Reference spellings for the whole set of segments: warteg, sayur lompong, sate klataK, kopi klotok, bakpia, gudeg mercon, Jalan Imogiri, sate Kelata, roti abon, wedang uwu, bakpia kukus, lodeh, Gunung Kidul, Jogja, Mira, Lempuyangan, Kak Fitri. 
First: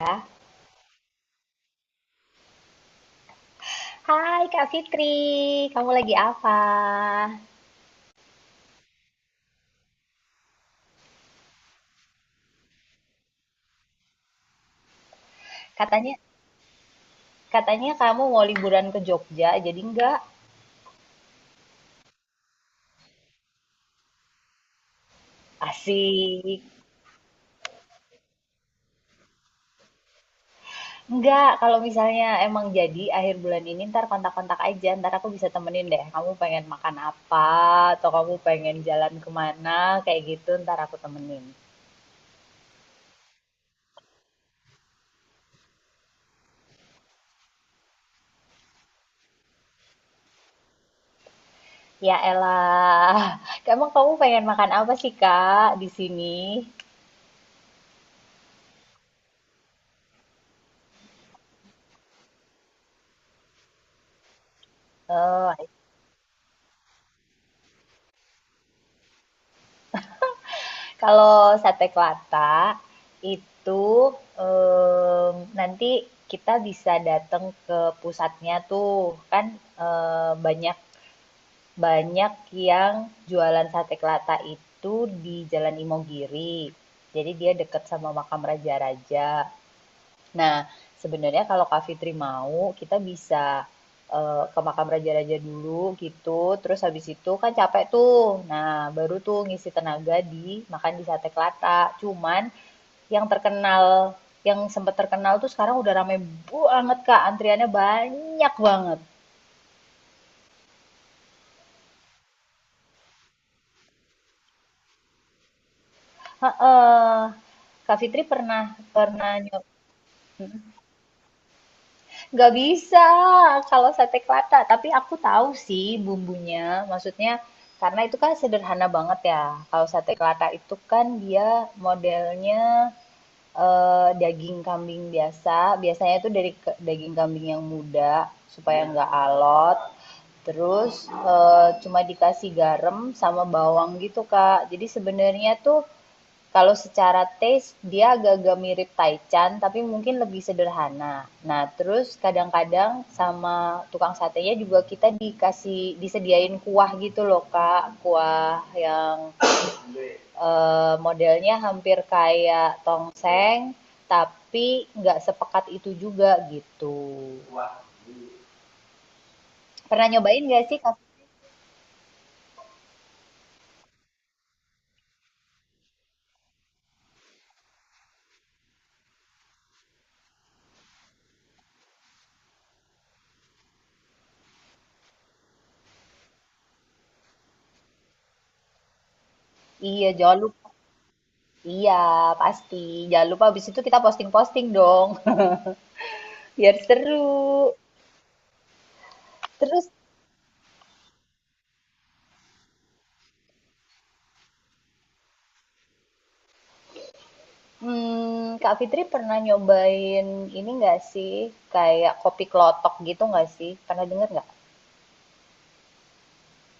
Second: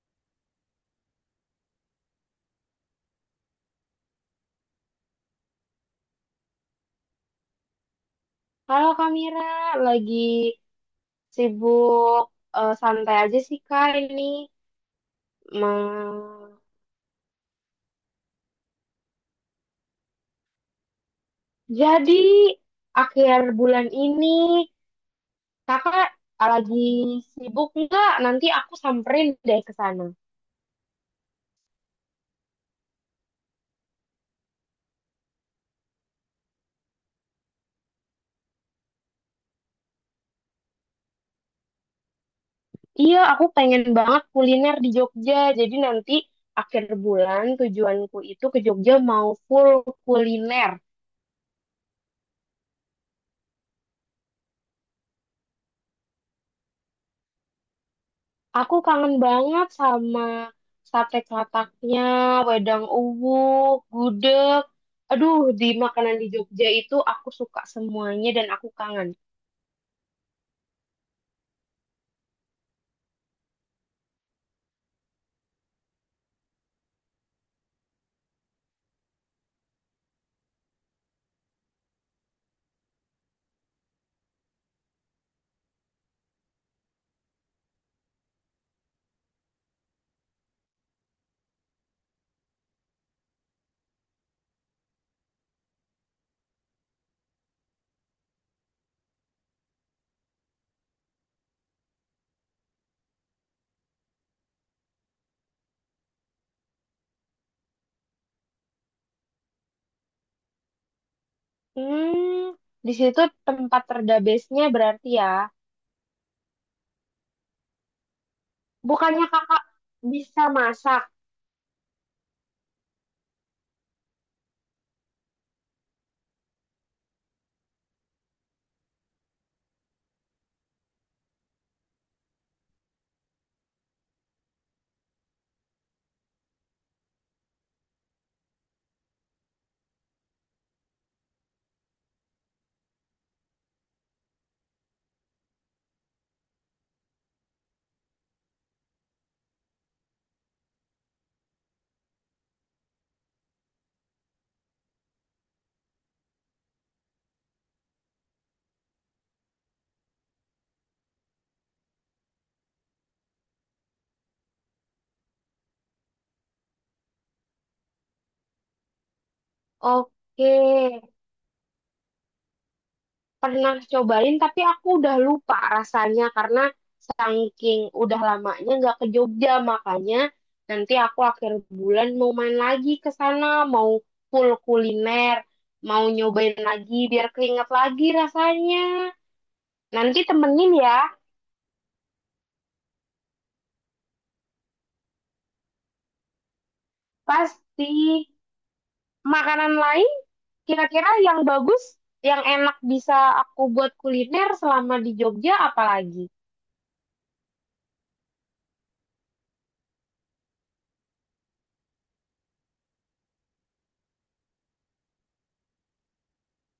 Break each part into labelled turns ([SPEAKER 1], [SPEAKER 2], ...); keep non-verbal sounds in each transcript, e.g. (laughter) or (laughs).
[SPEAKER 1] Ya. Hai Kak Fitri, kamu lagi apa?
[SPEAKER 2] Halo Kak Mira, lagi sibuk santai aja sih Kak ini.
[SPEAKER 1] Katanya
[SPEAKER 2] Ma-
[SPEAKER 1] katanya kamu mau liburan ke Jogja, jadi enggak?
[SPEAKER 2] Jadi akhir bulan ini Kakak
[SPEAKER 1] Asik.
[SPEAKER 2] lagi sibuk nggak? Nanti aku samperin deh ke sana.
[SPEAKER 1] Enggak, kalau misalnya emang jadi akhir bulan ini ntar kontak-kontak aja, ntar aku bisa temenin deh. Kamu pengen makan apa, atau kamu pengen jalan kemana, kayak gitu ntar aku temenin.
[SPEAKER 2] Iya, aku pengen banget kuliner di Jogja. Jadi nanti akhir bulan tujuanku itu ke Jogja mau full kuliner.
[SPEAKER 1] Ya elah, (laughs) emang kamu pengen makan apa sih Kak di sini?
[SPEAKER 2] Aku kangen banget sama sate klataknya, wedang uwu, gudeg. Aduh,
[SPEAKER 1] Eh,
[SPEAKER 2] di makanan di Jogja itu aku suka semuanya dan aku kangen.
[SPEAKER 1] kalau sate Kelata itu, nanti kita bisa datang ke pusatnya tuh. Kan, banyak banyak yang jualan sate Kelata itu di Jalan Imogiri. Jadi dia dekat sama makam raja-raja. Nah, sebenarnya kalau Kak Fitri mau, kita bisa ke makam raja-raja dulu gitu. Terus habis itu kan capek tuh. Nah, baru tuh ngisi tenaga di makan di sate kelata. Cuman yang terkenal, yang sempat terkenal tuh sekarang udah rame banget Kak. Antriannya banyak banget.
[SPEAKER 2] Hmm, di situ tempat terdabesnya berarti ya.
[SPEAKER 1] Heeh. Kak Fitri pernah
[SPEAKER 2] Bukannya
[SPEAKER 1] pernah
[SPEAKER 2] kakak bisa masak?
[SPEAKER 1] nggak bisa kalau sate Kelata, tapi aku tahu sih bumbunya. Maksudnya karena itu kan sederhana banget ya. Kalau sate Kelata itu kan dia modelnya daging kambing biasa. Biasanya itu dari daging kambing yang muda supaya nggak alot. Terus cuma dikasih garam sama bawang gitu, Kak. Jadi sebenarnya tuh kalau secara taste dia agak-agak mirip taichan tapi mungkin lebih sederhana. Nah, terus kadang-kadang sama tukang satenya juga kita dikasih disediain kuah gitu loh, Kak. Kuah yang modelnya hampir kayak tongseng tapi nggak sepekat itu juga gitu. Pernah nyobain
[SPEAKER 2] Oke.
[SPEAKER 1] gak sih, Kak?
[SPEAKER 2] Pernah cobain tapi aku udah lupa rasanya karena saking udah lamanya nggak ke Jogja, makanya nanti aku akhir bulan mau main lagi ke sana, mau full kuliner, mau nyobain lagi biar keinget lagi rasanya.
[SPEAKER 1] Iya,
[SPEAKER 2] Nanti
[SPEAKER 1] jangan lupa.
[SPEAKER 2] temenin ya,
[SPEAKER 1] Iya, pasti. Jangan lupa habis itu kita posting-posting dong. (laughs) Biar seru.
[SPEAKER 2] pasti. Makanan
[SPEAKER 1] Terus
[SPEAKER 2] lain kira-kira yang bagus, yang enak bisa aku buat kuliner selama di Jogja apalagi?
[SPEAKER 1] Mmm, Kak Fitri pernah nyobain ini nggak sih, kayak kopi klotok gitu nggak sih? Pernah denger nggak?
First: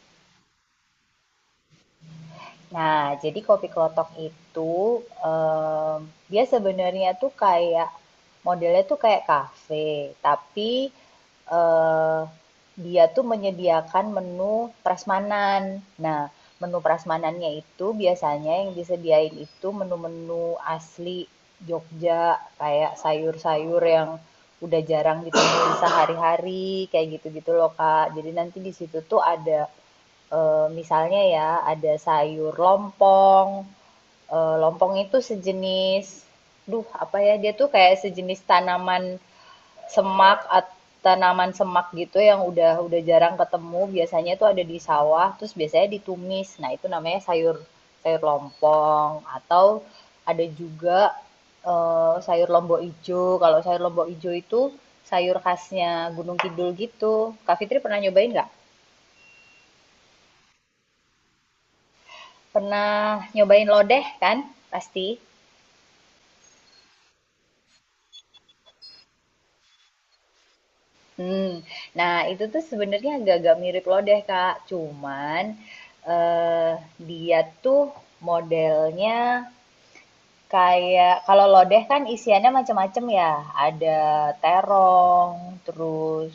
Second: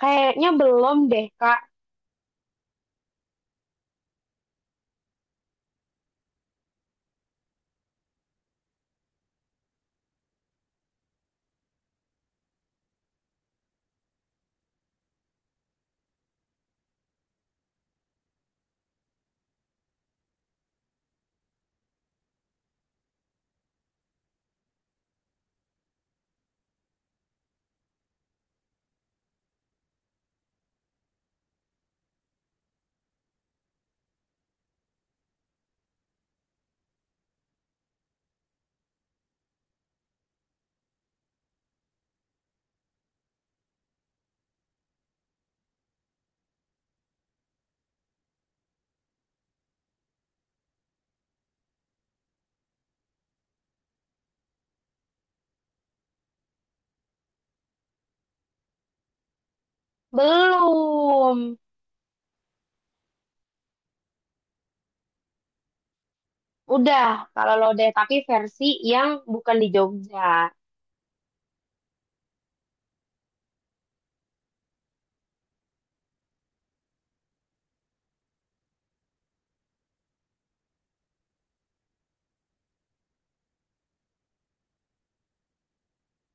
[SPEAKER 2] Kayaknya belum deh Kak.
[SPEAKER 1] Nah, jadi kopi klotok itu dia sebenarnya tuh kayak modelnya tuh kayak kafe, tapi eh, dia tuh menyediakan menu prasmanan. Nah, menu prasmanannya itu biasanya yang disediain itu menu-menu asli Jogja, kayak sayur-sayur yang udah jarang ditemui sehari-hari, kayak gitu-gitu loh, Kak. Jadi nanti di situ tuh ada misalnya ya ada sayur lompong. Eh, lompong itu sejenis, duh apa ya dia tuh kayak sejenis tanaman semak atau tanaman semak gitu yang udah jarang ketemu. Biasanya tuh ada di sawah, terus biasanya ditumis. Nah itu namanya sayur sayur lompong atau ada juga sayur lombok ijo. Kalau sayur lombok ijo itu sayur khasnya Gunung Kidul gitu. Kak Fitri pernah nyobain nggak?
[SPEAKER 2] Belum.
[SPEAKER 1] Pernah nyobain lodeh kan? Pasti.
[SPEAKER 2] Udah, kalau lodeh, tapi versi yang bukan di Jogja.
[SPEAKER 1] Hmm. Nah, itu tuh sebenarnya agak-agak mirip lodeh, Kak. Cuman, eee, dia tuh modelnya kayak kalau lodeh kan isiannya macem-macem ya, ada terong, terus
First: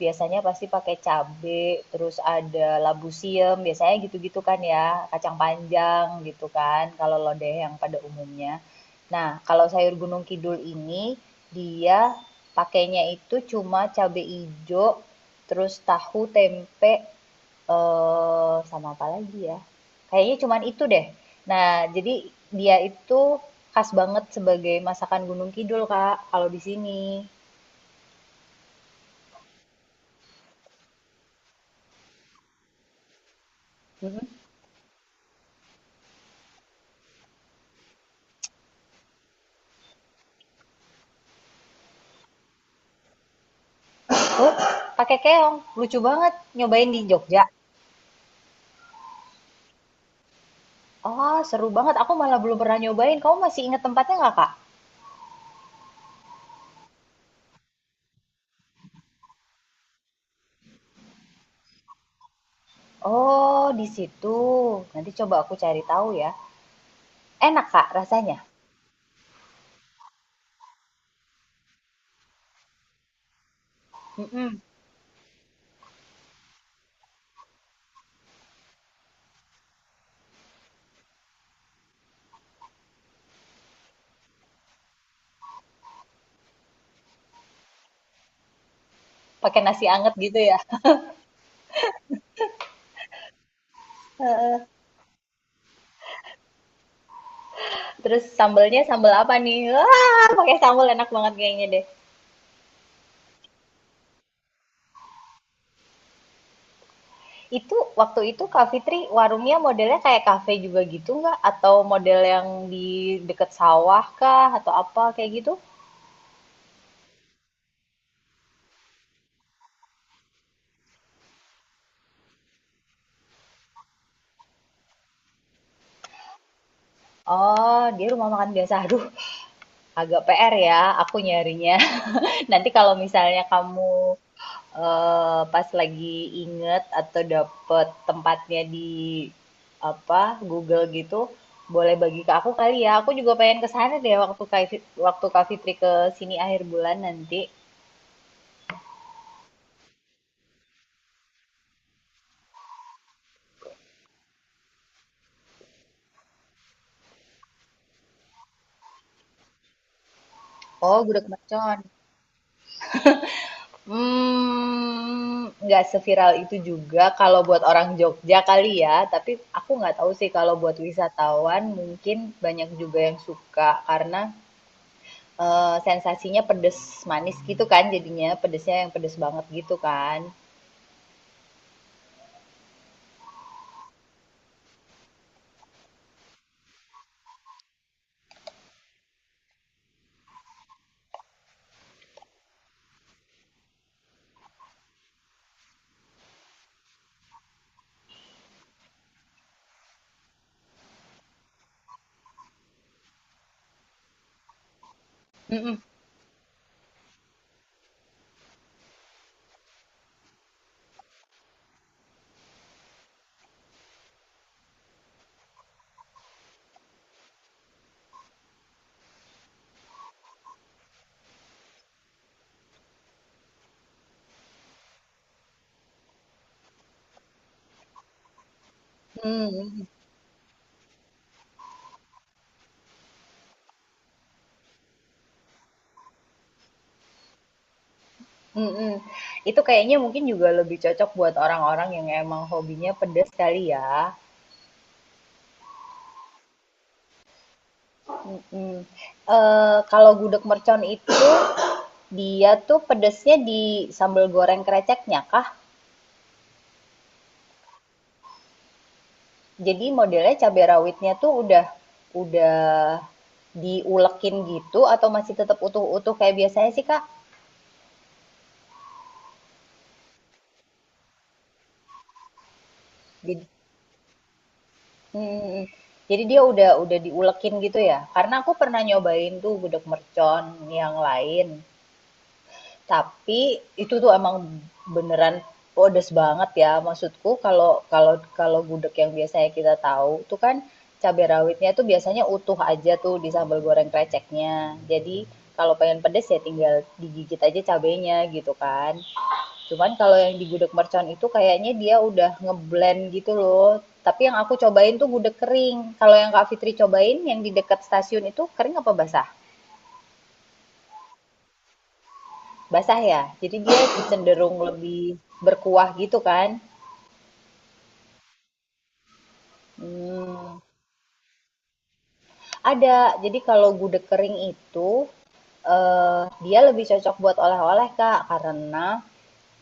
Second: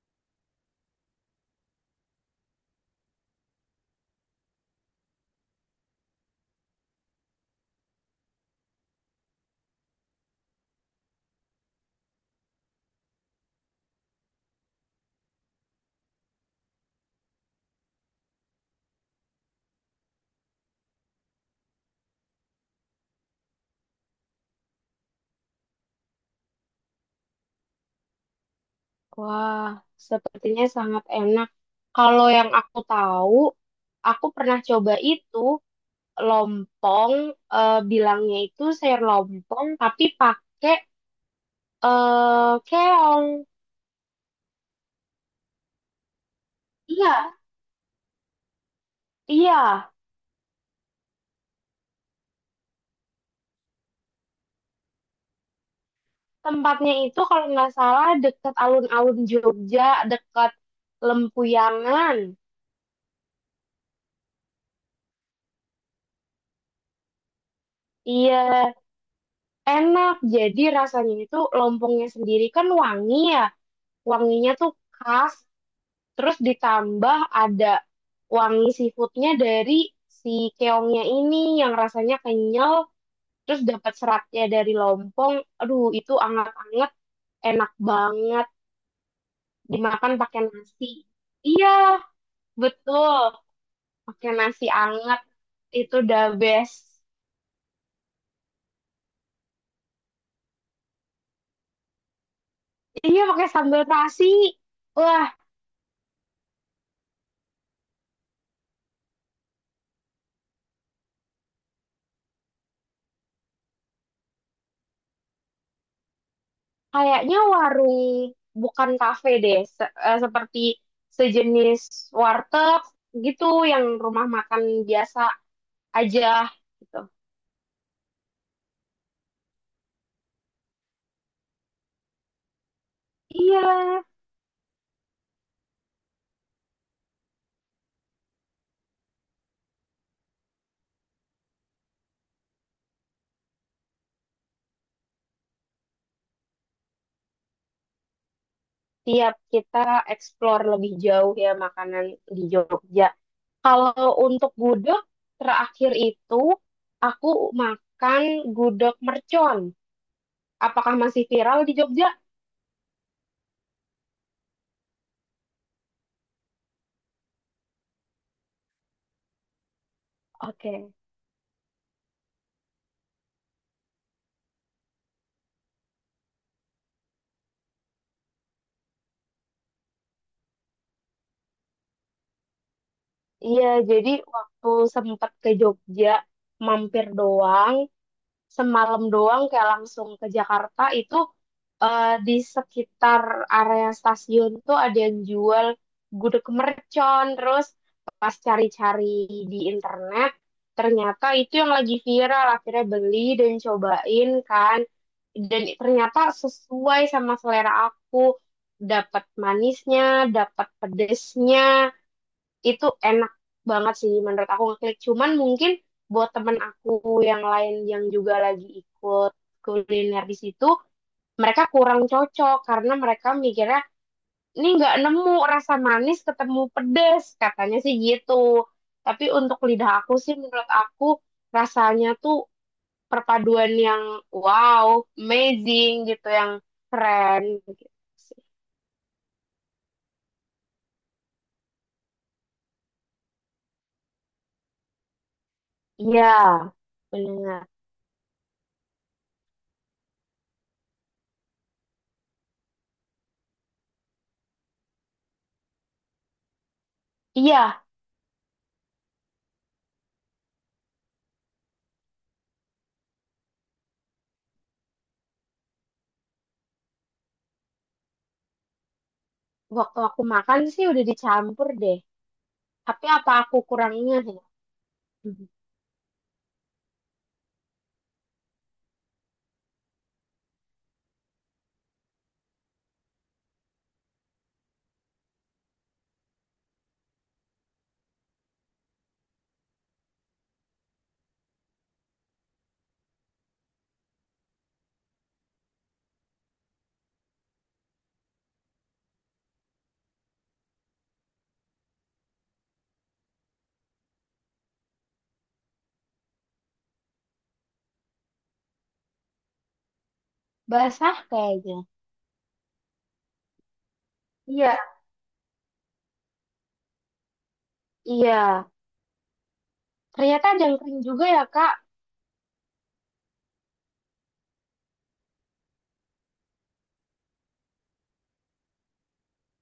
[SPEAKER 1] biasanya pasti pakai cabe, terus ada labu siam, biasanya gitu-gitu kan ya, kacang panjang gitu kan, kalau lodeh yang pada umumnya. Nah, kalau sayur Gunung Kidul ini dia pakainya itu cuma cabe hijau terus tahu, tempe, eh sama apa lagi ya? Kayaknya cuman itu deh. Nah, jadi dia itu khas banget sebagai masakan Gunung Kidul, Kak, kalau di sini.
[SPEAKER 2] Wah, sepertinya sangat enak. Kalau yang aku tahu,
[SPEAKER 1] Mm-mm.
[SPEAKER 2] aku pernah coba itu lompong, eh, bilangnya itu sayur lompong, tapi pakai keong.
[SPEAKER 1] Pakai keong. Lucu banget. Nyobain di
[SPEAKER 2] Iya,
[SPEAKER 1] Jogja.
[SPEAKER 2] iya.
[SPEAKER 1] Oh, seru banget. Aku malah belum pernah nyobain. Kamu masih inget tempatnya nggak, Kak?
[SPEAKER 2] Tempatnya itu kalau nggak salah dekat alun-alun Jogja, dekat Lempuyangan.
[SPEAKER 1] Oh, di situ. Nanti coba aku cari tahu ya. Enak, Kak,
[SPEAKER 2] Iya,
[SPEAKER 1] rasanya.
[SPEAKER 2] enak. Jadi rasanya itu lompongnya sendiri kan wangi ya. Wanginya
[SPEAKER 1] Mm.
[SPEAKER 2] tuh khas, terus ditambah ada wangi seafoodnya dari si keongnya ini yang rasanya kenyal, terus dapat seratnya dari lompong, aduh itu anget-anget, enak banget
[SPEAKER 1] Pakai nasi anget
[SPEAKER 2] dimakan
[SPEAKER 1] gitu
[SPEAKER 2] pakai
[SPEAKER 1] ya.
[SPEAKER 2] nasi, iya betul,
[SPEAKER 1] (laughs)
[SPEAKER 2] pakai nasi
[SPEAKER 1] Heeh.
[SPEAKER 2] anget itu the best.
[SPEAKER 1] Terus sambelnya sambel apa nih? Wah, pakai sambel enak banget kayaknya deh.
[SPEAKER 2] Iya pakai sambal nasi, wah.
[SPEAKER 1] Itu waktu itu Kak Fitri warungnya modelnya kayak kafe juga gitu nggak? Atau model yang di deket sawah kah? Atau apa kayak gitu?
[SPEAKER 2] Kayaknya warung bukan kafe deh, seperti sejenis warteg gitu, yang rumah makan biasa aja gitu.
[SPEAKER 1] Oh, dia rumah makan biasa. Aduh, agak PR ya aku nyarinya. (laughs) Nanti kalau misalnya
[SPEAKER 2] Iya,
[SPEAKER 1] kamu pas lagi inget atau dapet tempatnya di apa Google gitu, boleh bagi ke aku kali ya. Aku juga pengen ke sana deh waktu waktu Kak Fitri ke sini akhir bulan nanti.
[SPEAKER 2] tiap kita explore lebih jauh ya makanan di Jogja. Kalau untuk gudeg terakhir itu aku makan gudeg mercon. Apakah
[SPEAKER 1] Oh,
[SPEAKER 2] masih
[SPEAKER 1] gudeg
[SPEAKER 2] viral di
[SPEAKER 1] mercon.
[SPEAKER 2] Jogja?
[SPEAKER 1] Mmm, nggak seviral itu juga kalau buat orang Jogja kali ya, tapi aku nggak tahu sih kalau buat
[SPEAKER 2] Oke.
[SPEAKER 1] wisatawan mungkin banyak juga yang suka karena, sensasinya pedes manis gitu kan jadinya, pedesnya yang pedes banget gitu kan.
[SPEAKER 2] Iya, jadi waktu sempat ke Jogja mampir doang, semalam doang kayak langsung ke Jakarta itu, di sekitar area stasiun tuh ada yang jual gudeg mercon, terus pas cari-cari di internet ternyata itu yang lagi viral, akhirnya beli dan cobain kan, dan
[SPEAKER 1] Mhm,
[SPEAKER 2] ternyata sesuai sama selera aku, dapat manisnya dapat pedesnya, itu enak banget sih menurut aku, ngeklik. Cuman mungkin buat temen aku yang lain yang juga lagi ikut kuliner di situ, mereka kurang cocok karena mereka mikirnya ini nggak nemu rasa manis ketemu pedes, katanya sih gitu. Tapi untuk
[SPEAKER 1] mmm,
[SPEAKER 2] lidah aku sih, menurut aku rasanya tuh perpaduan yang wow, amazing gitu, yang keren gitu sih.
[SPEAKER 1] mhm, mhm. Itu kayaknya mungkin juga lebih cocok buat orang-orang yang emang hobinya pedes kali ya.
[SPEAKER 2] Iya, benar.
[SPEAKER 1] Mhm. Kalau gudeg mercon itu, dia tuh pedesnya di sambal goreng kreceknya kah?
[SPEAKER 2] Iya,
[SPEAKER 1] Jadi modelnya cabai rawitnya tuh udah diulekin gitu atau masih tetap utuh-utuh kayak biasanya sih, Kak?
[SPEAKER 2] waktu aku makan sih udah dicampur deh. Tapi apa
[SPEAKER 1] Jadi
[SPEAKER 2] aku kurang ingat ya? Mhm.
[SPEAKER 1] mhm, jadi dia udah diulekin gitu ya? Karena aku pernah nyobain tuh gudeg mercon yang lain. Tapi itu tuh emang beneran pedes banget ya. Maksudku kalau kalau kalau gudeg yang biasanya kita tahu tuh kan cabai rawitnya tuh biasanya utuh aja tuh di sambal goreng kreceknya. Jadi kalau pengen pedes ya tinggal digigit aja cabenya gitu kan. Cuman kalau yang di gudeg mercon itu kayaknya dia udah ngeblend gitu loh. Tapi yang aku cobain tuh gudeg kering. Kalau yang Kak Fitri cobain yang di dekat stasiun itu kering apa basah?
[SPEAKER 2] Basah kayaknya.
[SPEAKER 1] Basah ya? Jadi dia cenderung
[SPEAKER 2] Iya,
[SPEAKER 1] lebih berkuah gitu kan?
[SPEAKER 2] iya. Ternyata
[SPEAKER 1] Hmm,
[SPEAKER 2] ada yang kering juga ya, Kak.
[SPEAKER 1] ada. Jadi kalau gudeg kering itu dia lebih cocok buat oleh-oleh Kak, karena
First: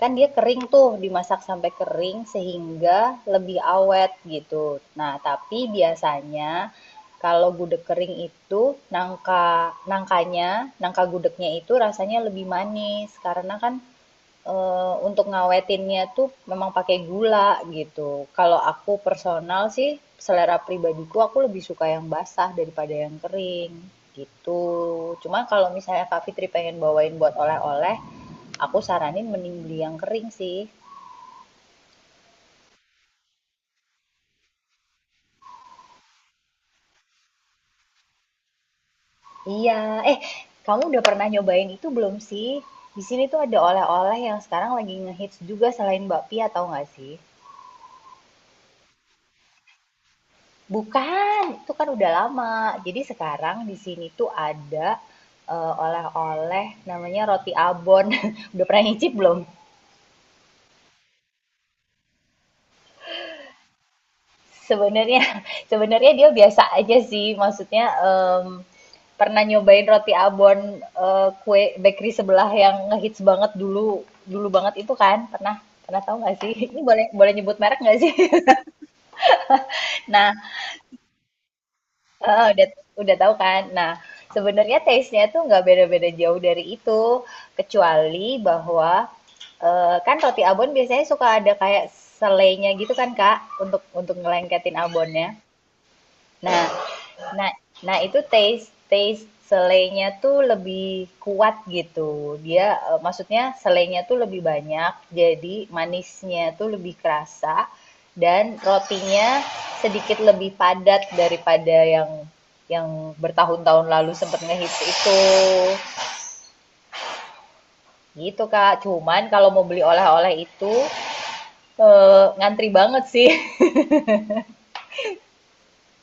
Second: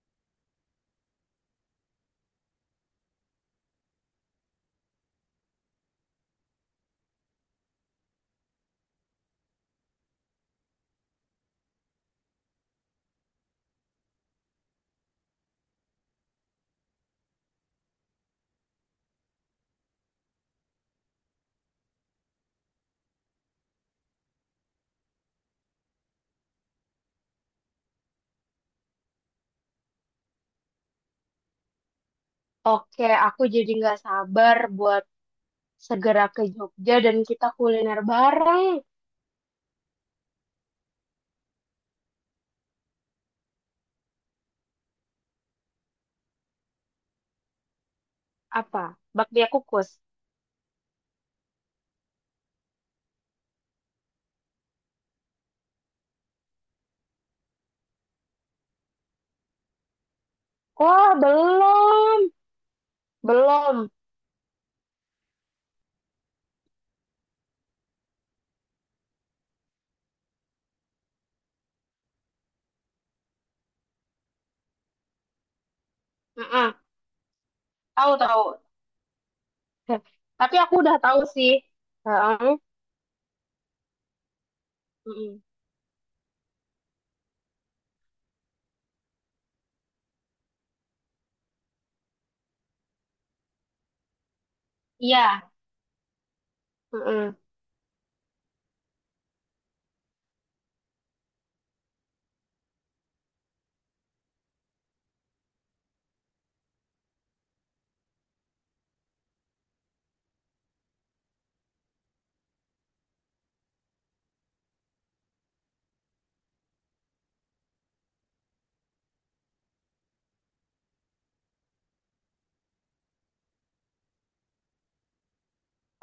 [SPEAKER 1] kan dia kering tuh, dimasak sampai kering sehingga lebih awet gitu. Nah, tapi biasanya kalau gudeg kering itu nangkanya, nangka gudegnya itu rasanya lebih manis karena kan untuk ngawetinnya tuh memang pakai gula gitu. Kalau aku personal sih, selera pribadiku aku lebih suka yang basah daripada yang kering, gitu. Cuma kalau misalnya Kak Fitri pengen bawain buat oleh-oleh, aku saranin mending beli yang kering sih.
[SPEAKER 2] Oke, aku jadi nggak sabar buat segera ke Jogja dan kita kuliner bareng.
[SPEAKER 1] Iya, eh kamu udah pernah nyobain itu belum sih? Di sini tuh ada oleh-oleh yang sekarang lagi ngehits juga selain bakpia, tahu nggak sih?
[SPEAKER 2] Apa? Bakpia kukus.
[SPEAKER 1] Bukan, itu kan udah lama. Jadi sekarang di sini tuh ada oleh-oleh namanya roti abon. (laughs) Udah pernah nyicip belum?
[SPEAKER 2] Wah, belum. Belum.
[SPEAKER 1] Sebenarnya (laughs) sebenarnya dia biasa aja sih. Maksudnya pernah nyobain kue bakery sebelah yang ngehits banget dulu dulu banget itu kan? Pernah pernah tahu nggak sih?
[SPEAKER 2] Mm-mm.
[SPEAKER 1] Ini boleh boleh nyebut merek nggak sih?
[SPEAKER 2] Tahu, tahu.
[SPEAKER 1] (laughs) Nah,
[SPEAKER 2] (laughs) Tapi aku udah tahu sih.
[SPEAKER 1] Heeh,
[SPEAKER 2] Heeh.
[SPEAKER 1] udah tahu kan? Nah, sebenarnya taste-nya tuh
[SPEAKER 2] Mm-mm.
[SPEAKER 1] nggak beda-beda jauh dari itu, kecuali bahwa kan roti abon biasanya suka ada kayak selainya gitu kan, Kak, untuk ngelengketin abonnya.
[SPEAKER 2] Iya.
[SPEAKER 1] Nah,
[SPEAKER 2] Mm-mm.
[SPEAKER 1] nah, nah itu taste taste selainya tuh lebih kuat gitu. Dia eh, maksudnya selainya tuh lebih banyak, jadi manisnya tuh lebih kerasa dan rotinya sedikit lebih padat daripada yang bertahun-tahun lalu sempet ngehits itu. Gitu Kak. Cuman kalau mau beli oleh-oleh itu ngantri banget sih.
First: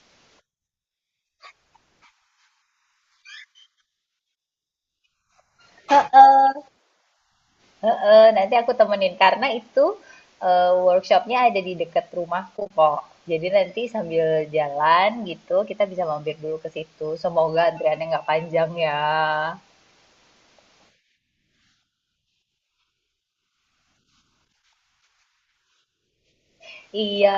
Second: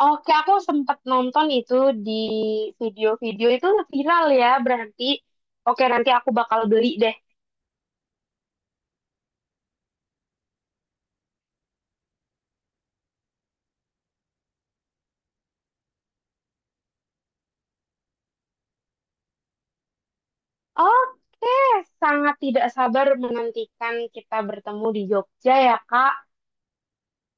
[SPEAKER 2] Oke, aku sempat nonton itu di video-video itu, viral ya, berarti. Oke, nanti aku bakal beli deh.
[SPEAKER 1] Heeh, nanti aku temenin karena itu workshopnya ada di dekat rumahku kok. Jadi nanti sambil jalan gitu kita bisa mampir dulu ke situ. Semoga antriannya nggak panjang ya.
[SPEAKER 2] Oke, sangat tidak sabar menantikan kita bertemu di Jogja ya, Kak.
[SPEAKER 1] Iya,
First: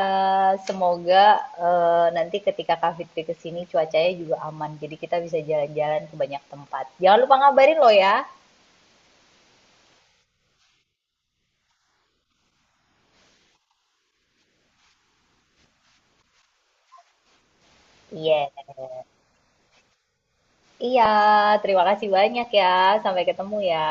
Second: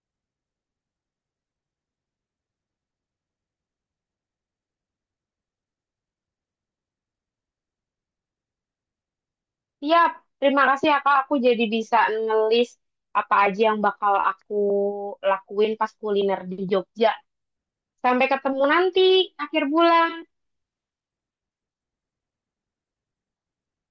[SPEAKER 1] semoga nanti ketika Kak Fitri ke sini cuacanya juga aman. Jadi kita bisa jalan-jalan ke banyak tempat. Jangan lupa ngabarin lo ya.
[SPEAKER 2] Siap, terima kasih ya, Kak. Aku jadi bisa ngelis apa aja yang bakal aku lakuin pas kuliner di Jogja. Sampai
[SPEAKER 1] Iya.
[SPEAKER 2] ketemu nanti, akhir bulan.
[SPEAKER 1] Iya, terima kasih banyak ya. Sampai ketemu ya.